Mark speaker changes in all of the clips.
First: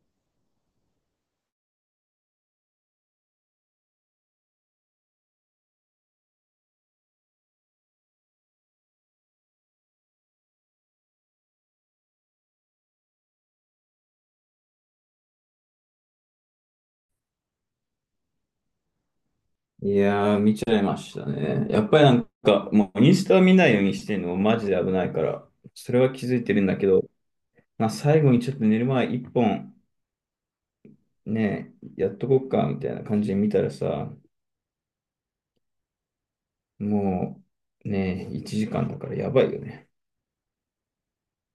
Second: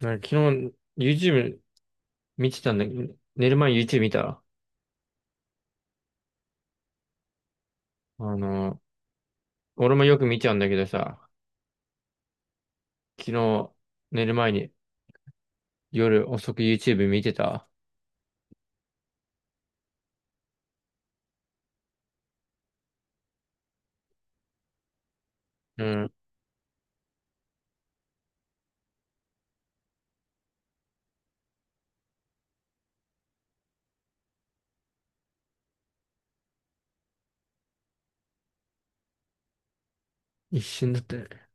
Speaker 1: なんか昨日 YouTube 見てたんだけど、寝る前に YouTube 見た。あの、俺もよく見ちゃうんだけどさ、昨日寝る前に夜遅く YouTube 見てた。
Speaker 2: いやー、見ちゃいましたね。やっぱりなんか、もうインスタを見ないようにしてるのもマジで危ないから、
Speaker 1: う
Speaker 2: それ
Speaker 1: ん。
Speaker 2: は気づいてるんだけど、まあ、最後にちょっと寝る前一本、ね、やっとこっか、みたいな感じで見たらさ、もう、ね、1時間だからやばいよね。
Speaker 1: 一瞬だったよね。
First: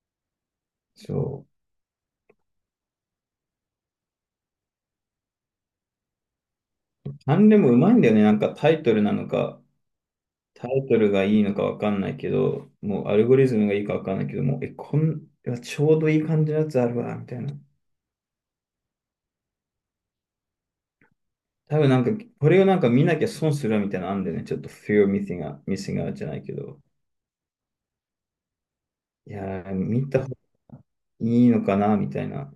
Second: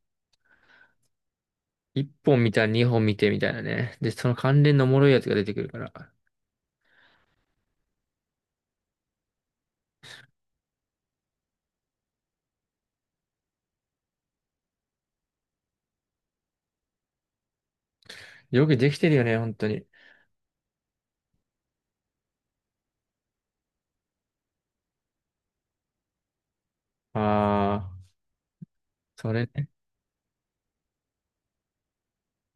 Speaker 2: そう。
Speaker 1: 一本見たら二本見てみたいなね。で、その関連のおもろいやつが出てくるから。
Speaker 2: 何でもうまいんだよね。なんかタイトルなのか、タイトルがいいのかわかんないけど、もうアルゴリズムがいいかわかんないけど、もう、え、こん、いやちょうどいい感じのやつあるわ、みたいな。
Speaker 1: よくできてるよね、本当に。
Speaker 2: 多分なんか、これをなんか見なきゃ損するみたいなのあんでね、ちょっと fear of missing out, missing out じゃないけど、
Speaker 1: ああ、
Speaker 2: い
Speaker 1: そ
Speaker 2: や
Speaker 1: れね。
Speaker 2: ー、見た方がいいのかなみたいな。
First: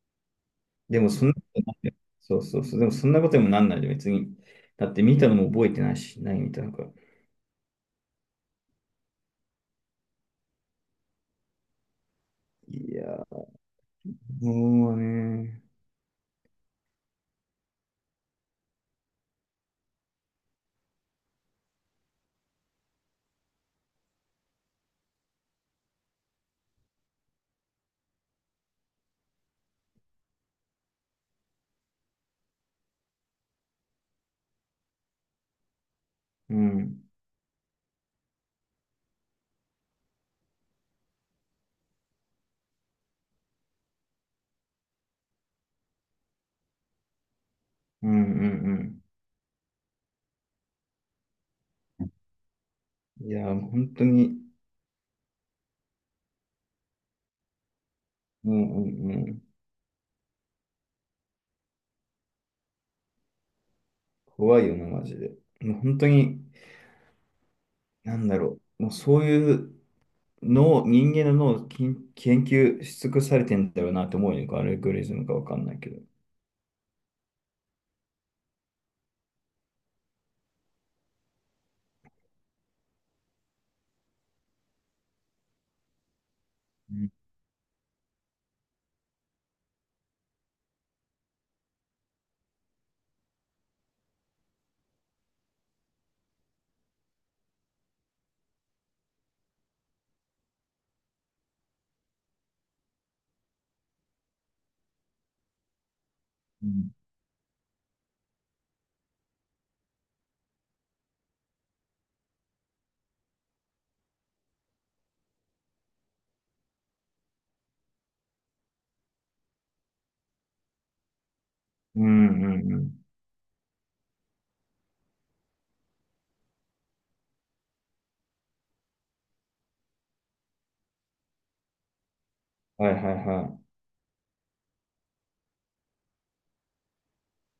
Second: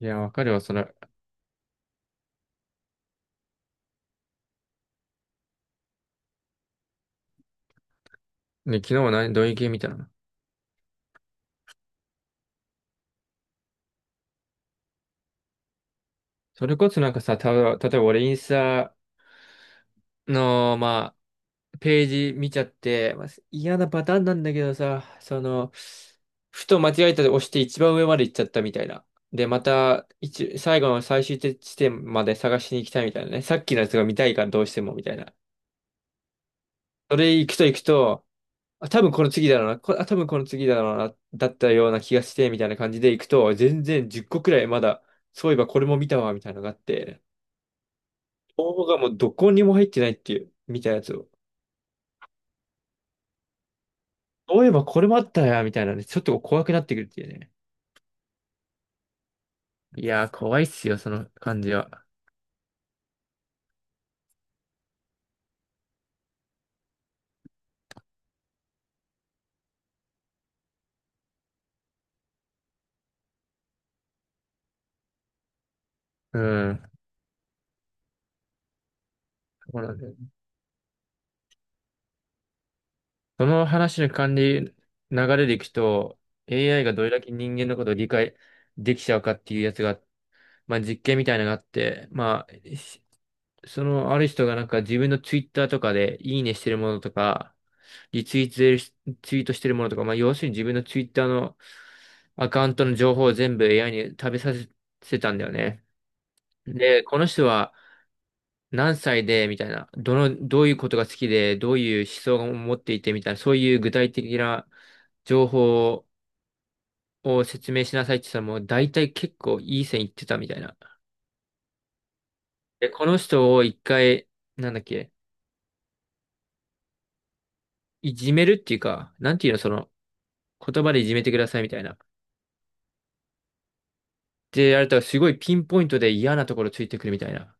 Speaker 1: いや、わかるわ、それ。
Speaker 2: でもそんなことないよ、そうそうそう、でもそんなことにもなんないで、別に。だって見たのも覚えてないし、ないみたいなのか。
Speaker 1: ね、昨日は何、どういう系見たの？
Speaker 2: いやー、もうね、
Speaker 1: それこそなんかさ、例えば俺インスタの、まあ、ページ見ちゃって、まあ、嫌なパターンなんだけどさ、その、ふと間違えたで押して一番上まで行っちゃったみたいな。で、また、最後の最終地点まで探しに行きたいみたいなね。さっきのやつが見たいからどうしてもみたいな。
Speaker 2: うん、
Speaker 1: それ行くと行くと、あ、多分この次だろうな、あ、多分この次だろうな、だったような気がして、みたいな感じで行くと、全然10個くらいまだ、そういえばこれも見たわ、みたいなのがあって、
Speaker 2: うんう
Speaker 1: 応募が
Speaker 2: ん
Speaker 1: もうどこにも入ってないっていう、みたいなやつを。
Speaker 2: うん。いやー、本当に、
Speaker 1: そういえばこれもあったや、みたいなね、ちょっと怖くなってくるっていうね。
Speaker 2: うんうんうん。
Speaker 1: いやー、怖いっすよ、その感じは。
Speaker 2: 怖いよな、マジで。もう本当に、なんだろう。もうそういう、脳、人間の脳を研究し尽くされてんだろうなって思うよね。アルゴリズムかわかんないけど。
Speaker 1: うん。そうなんだよ。その話の管理流れでいくと、AI が
Speaker 2: う
Speaker 1: どれ
Speaker 2: ん
Speaker 1: だけ人間のことを理解できちゃうかっていうやつが、まあ実験みたいなのがあって、そのある人がなんか自分のツイッターとかでいいねしてるものとか、リツイートしてるツイートしてるものとか、まあ要するに自分のツイッターのアカウントの情報を全部 AI に食べさせてたんだよね。
Speaker 2: うん
Speaker 1: で、この人は、何歳で、みたいな、どういうことが好きで、どういう思想を持っていて、みたいな、そういう具体的な情報を説明しなさいって言ったら、もう大体結構いい線いってたみたいな。
Speaker 2: うんうんう
Speaker 1: で、
Speaker 2: ん。
Speaker 1: この人を一回、なんだっけ、いじめるっていうか、なんていうの、その、言葉でいじめてくださいみたいな。
Speaker 2: はいはいは
Speaker 1: で、やるれたらすごいピンポイントで嫌なところついてくるみたいな。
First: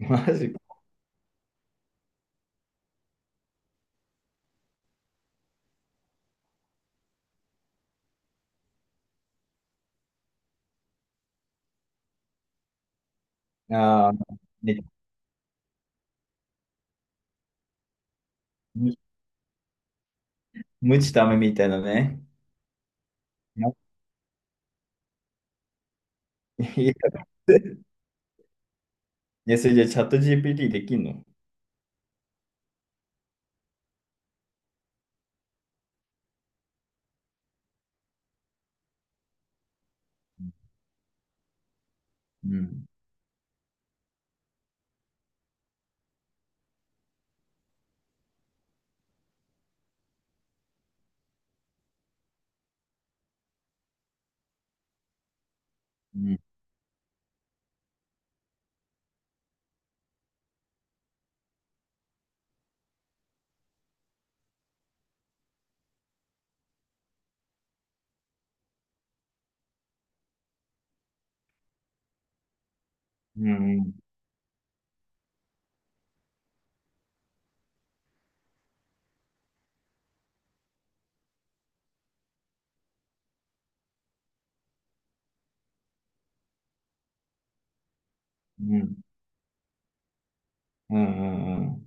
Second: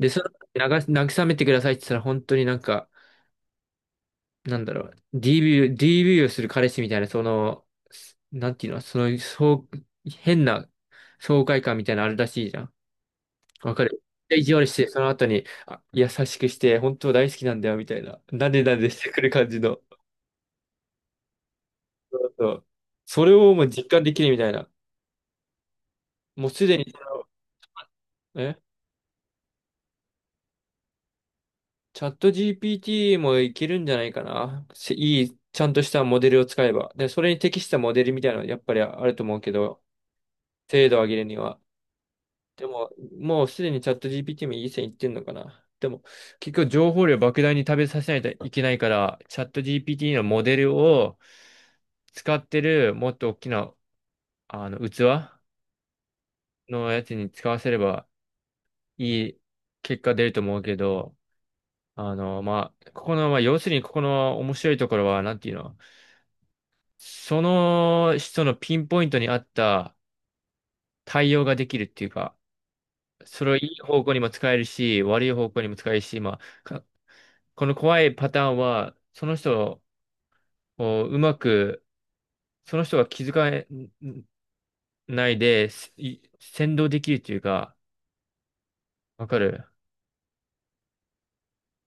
Speaker 2: い。マジか。
Speaker 1: 慰めてくださいって言ったら、本当になんか、なんだろう、DV をする彼氏みたいな、なんていうの、そう、変な爽快感みたいなのあるらしいじゃん。わかる。
Speaker 2: ああ、
Speaker 1: 意地悪し
Speaker 2: ね
Speaker 1: て、その後に、あ、優しくして、本当大好きなんだよ、みたいな。なでなで
Speaker 2: む
Speaker 1: してくる感じの。
Speaker 2: 無知ダめみたいな
Speaker 1: そ
Speaker 2: ね。
Speaker 1: うそう。それを
Speaker 2: い
Speaker 1: もう
Speaker 2: や、
Speaker 1: 実感できるみたいな。もうすでに
Speaker 2: い
Speaker 1: その、え、
Speaker 2: やそれじゃあチャット GPT できんの？
Speaker 1: チャット GPT もいけるんじゃないかな。せいい、ちゃんとしたモデルを使えば。で、それに適したモデルみたいなのやっぱりあると思うけど、
Speaker 2: う
Speaker 1: 精度を上げるには。で
Speaker 2: ん、
Speaker 1: も、もうすでにチャット GPT もいい線いってんのかな。でも、結局情報量莫大に食べさせないといけないから、チャット GPT のモデルを使ってるもっと大きな器
Speaker 2: うん、
Speaker 1: のやつに使わせればいい結果出ると思うけど、あの、まあ、ここの、まあ、要するにここの面白いところは、なんていうの、その人のピンポイントに合った対応ができるっていうか、そ
Speaker 2: う
Speaker 1: れを
Speaker 2: ん
Speaker 1: いい
Speaker 2: うん
Speaker 1: 方向にも使えるし、悪い方向にも使えるし、あ、かこの怖いパターンは、その人をうまく、その人が気づかないで、先導できるというか、
Speaker 2: うん
Speaker 1: わかる？
Speaker 2: うんうんうん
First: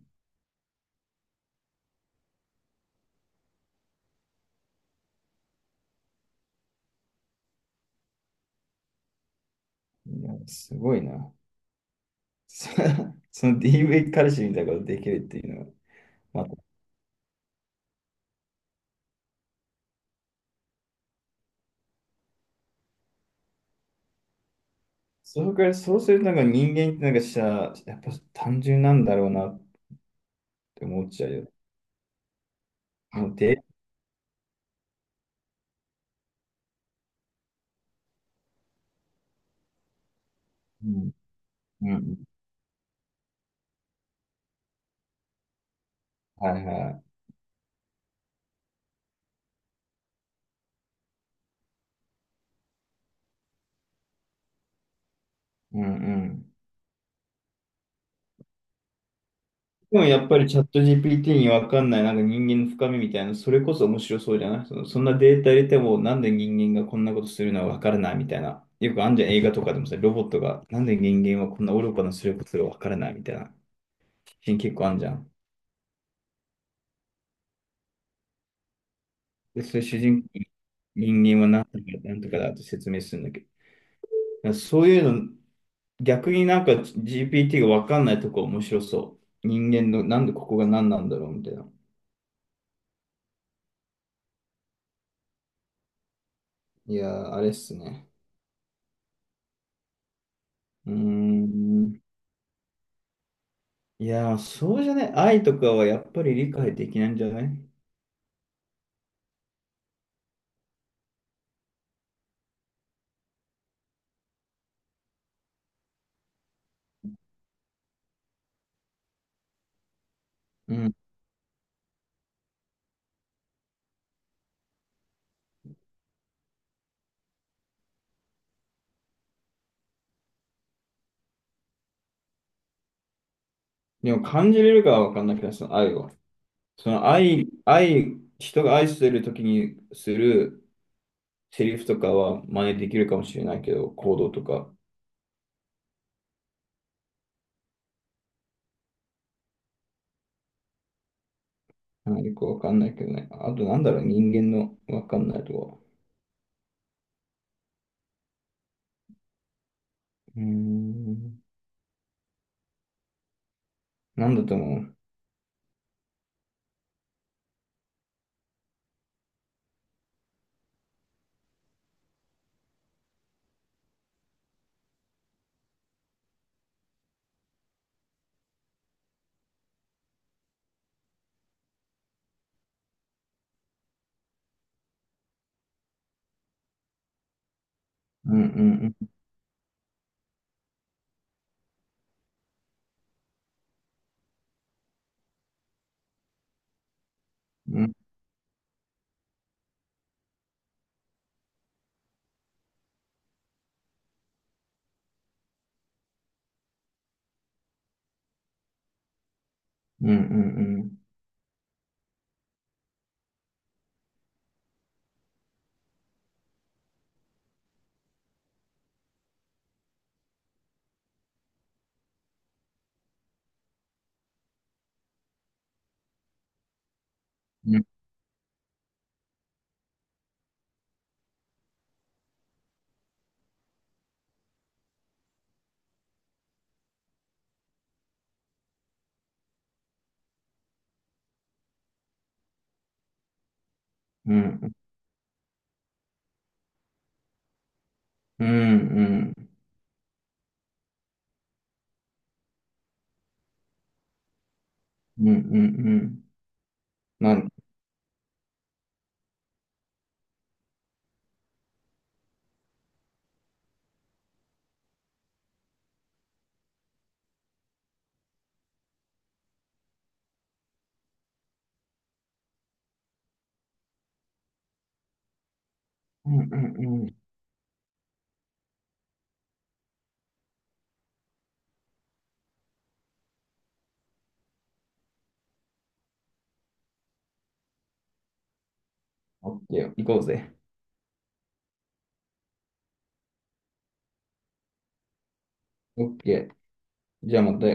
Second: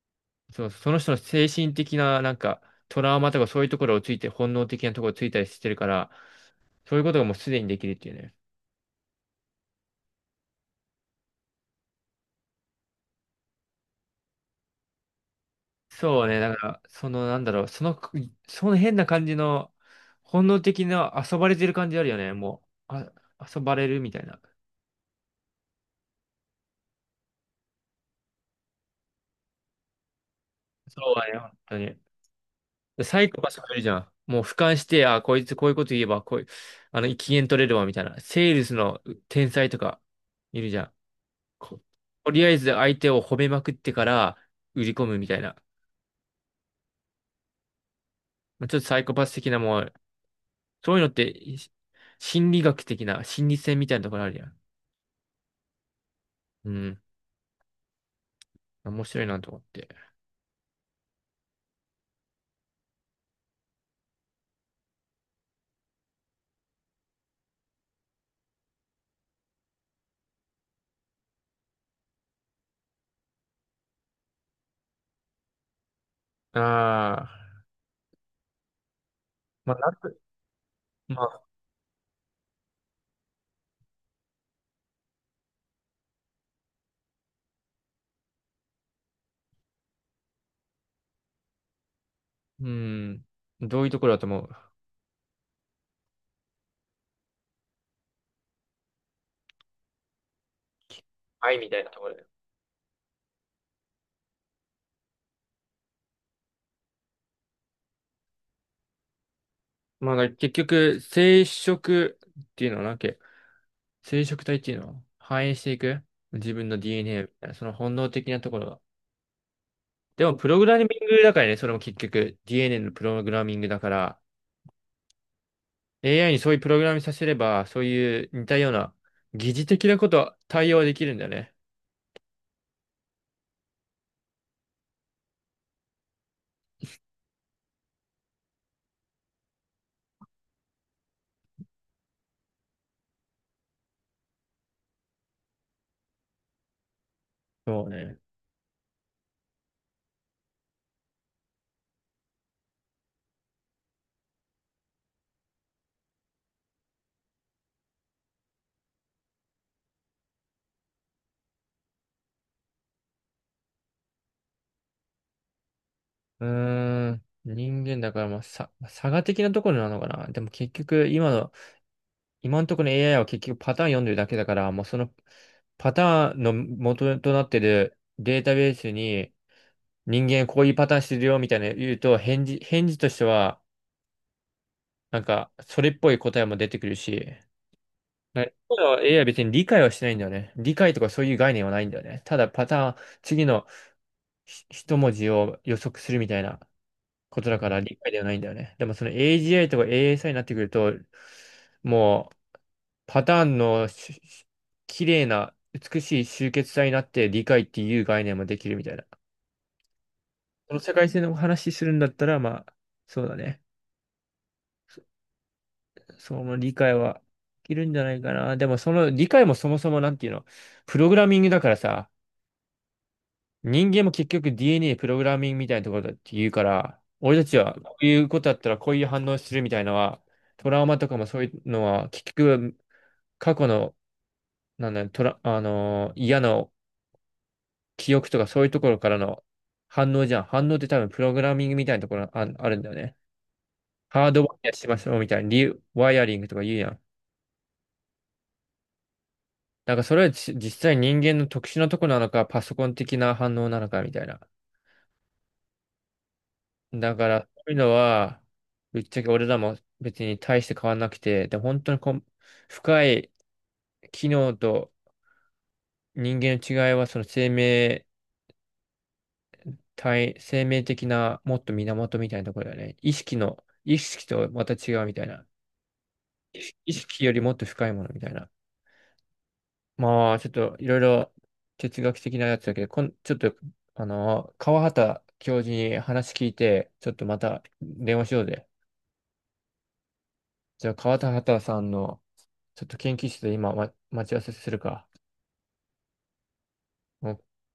Speaker 1: そう、その人の精神的な、なんか、トラウマとかそういうところをついて、本能的なところをついたりしてるから、そういうことがもうすでにできるっていうね。
Speaker 2: いや、すごいな。そその DV 彼氏みたいなことできるっていう
Speaker 1: そうね、
Speaker 2: のは、
Speaker 1: だから、その、なんだろう、その、その変な感じの、本能的な遊ばれてる感じあるよね、もう。あ、遊ばれるみたいな。
Speaker 2: そのくらい、そうするとなんか人間ってなんかさ、やっぱ単純なんだろうなって
Speaker 1: そ
Speaker 2: 思っ
Speaker 1: う
Speaker 2: ち
Speaker 1: だ
Speaker 2: ゃう
Speaker 1: ね、
Speaker 2: よ。
Speaker 1: 本当に。でサイ
Speaker 2: もう
Speaker 1: コパス
Speaker 2: で、
Speaker 1: もいるじゃん。もう俯瞰して、あ、こいつこういうこと言えば、こういう、あの、機嫌取れるわ、みたいな。セールスの天才とかいるじゃ
Speaker 2: う
Speaker 1: ん。
Speaker 2: ん、
Speaker 1: こ、
Speaker 2: うん、
Speaker 1: とりあえず相手を褒めまくってから売り込むみたいな。
Speaker 2: はいはい。
Speaker 1: まあちょっとサイコパス的なもう、そういうのってい心理学的な、心理戦みたいなところあるじゃん。
Speaker 2: うんうん。
Speaker 1: うん。面白いなと思って。
Speaker 2: でもやっぱりチャット GPT にわかんないなんか人間の深みみたいな、それこそ面白そうじゃない？その、そんなデータ入れてもなんで人間がこんなことするのはわからないみたいな。よくあんじゃん映画とかでもさ、ロボットがなんで人間はこんな愚かなすることがわからないみたいな。シーン結構あんじゃん。
Speaker 1: ああ、
Speaker 2: で、
Speaker 1: まあ、
Speaker 2: それ
Speaker 1: なん
Speaker 2: 主
Speaker 1: と
Speaker 2: 人公に
Speaker 1: ま
Speaker 2: 人間
Speaker 1: あ、
Speaker 2: はなんとかなんとかだと説明するんだけど、そういうの、逆になんか GPT がわかんないとこ面白そう。人間の、なんでここが何なんだろうみたいな。
Speaker 1: うん。どういうところだと思う？
Speaker 2: いやー、あれっすね。うー
Speaker 1: 愛みたいなと
Speaker 2: ん。
Speaker 1: ころだよ。
Speaker 2: いやー、そうじゃない？愛とかはやっぱり理解できないんじゃない？
Speaker 1: まあ、だから結局、ていうのはな、生殖体っていうのは反映していく自分の DNA みたいな、その本能的なところが。でも、プログ
Speaker 2: う
Speaker 1: ラミン
Speaker 2: ん。
Speaker 1: グだからね、それも結局 DNA のプログラミングだから、AI にそういうプログラミングさせれば、そういう似たような疑似的なことは対応できるんだよね。
Speaker 2: でも感じれるかはわかんないけど、その愛を。その愛、人が愛してる時にするセリフとかは真似できるかもしれないけど、行動とか、
Speaker 1: そうね。
Speaker 2: なんかよくわかんないけどね。あとなんだろう、人間のわかんないとこ。うーん。なんだと思う？
Speaker 1: うーん。人間だから、差が的なところなのかな。でも結局、今のところの AI は結局パターン読んでるだけだから、もうそのパターンの元となってるデータベースに、人間こういうパターンしてるよみたいなの言うと、返事としては、なんか、それっぽい答えも出てくるし、
Speaker 2: うん
Speaker 1: だから
Speaker 2: うん
Speaker 1: AI は別に理解はしてないんだよね。理解とかそういう概念はないんだよね。ただパターン、次の一文字を予測するみたいなことだか
Speaker 2: う
Speaker 1: ら
Speaker 2: んう
Speaker 1: 理
Speaker 2: ん
Speaker 1: 解ではないんだよね。でもその AGI とか ASI になってくると、もうパターンの綺麗な美しい集結体になって理解っていう概念もできるみたいな。
Speaker 2: う
Speaker 1: その
Speaker 2: ん
Speaker 1: 世界線の話するんだったら、まあ、そうだね。その理解はできるんじゃないかな。でもその理解もそもそもなんていうの、プログラミングだからさ、人間も結局 DNA プログラミングみたいなところだって言うから、俺たち
Speaker 2: う
Speaker 1: は
Speaker 2: んうんうん
Speaker 1: こういうことだったらこういう反応するみたいなのは、トラウマとかもそういうのは、結局過去の、なんだ、トラ、あのー嫌な記憶とかそういうところからの反応じゃん。反応って多分プログラミングみたいなところあるんだよね。ハー
Speaker 2: う
Speaker 1: ドワイヤ
Speaker 2: ん
Speaker 1: ーしましょうみたいな、リワイヤリングとか言うやん。
Speaker 2: うんうん
Speaker 1: なんかそれは実際人間の特殊なとこなのか、パソコン的な反応なのかみたいな。
Speaker 2: うんうんうん
Speaker 1: だか
Speaker 2: な
Speaker 1: ら、
Speaker 2: ん
Speaker 1: そういうのは、ぶっちゃけ俺らも別に大して変わんなくて、で、本当に深い機能と人間の違いは、生命的なもっと源みたいなところだよね。意識とまた違うみたいな。
Speaker 2: うんう
Speaker 1: 意
Speaker 2: んうん
Speaker 1: 識よりもっと深いものみたいな。まあ、ちょっといろいろ哲学的なやつだけど、こん、ちょっと、あの、川畑教授に話聞いて、ちょっとまた電話しようぜ。
Speaker 2: オッケー行こうぜ
Speaker 1: じゃあ、川畑さんの、ちょっと研究室で今、待ち合わせするか。
Speaker 2: オッケーじゃあまた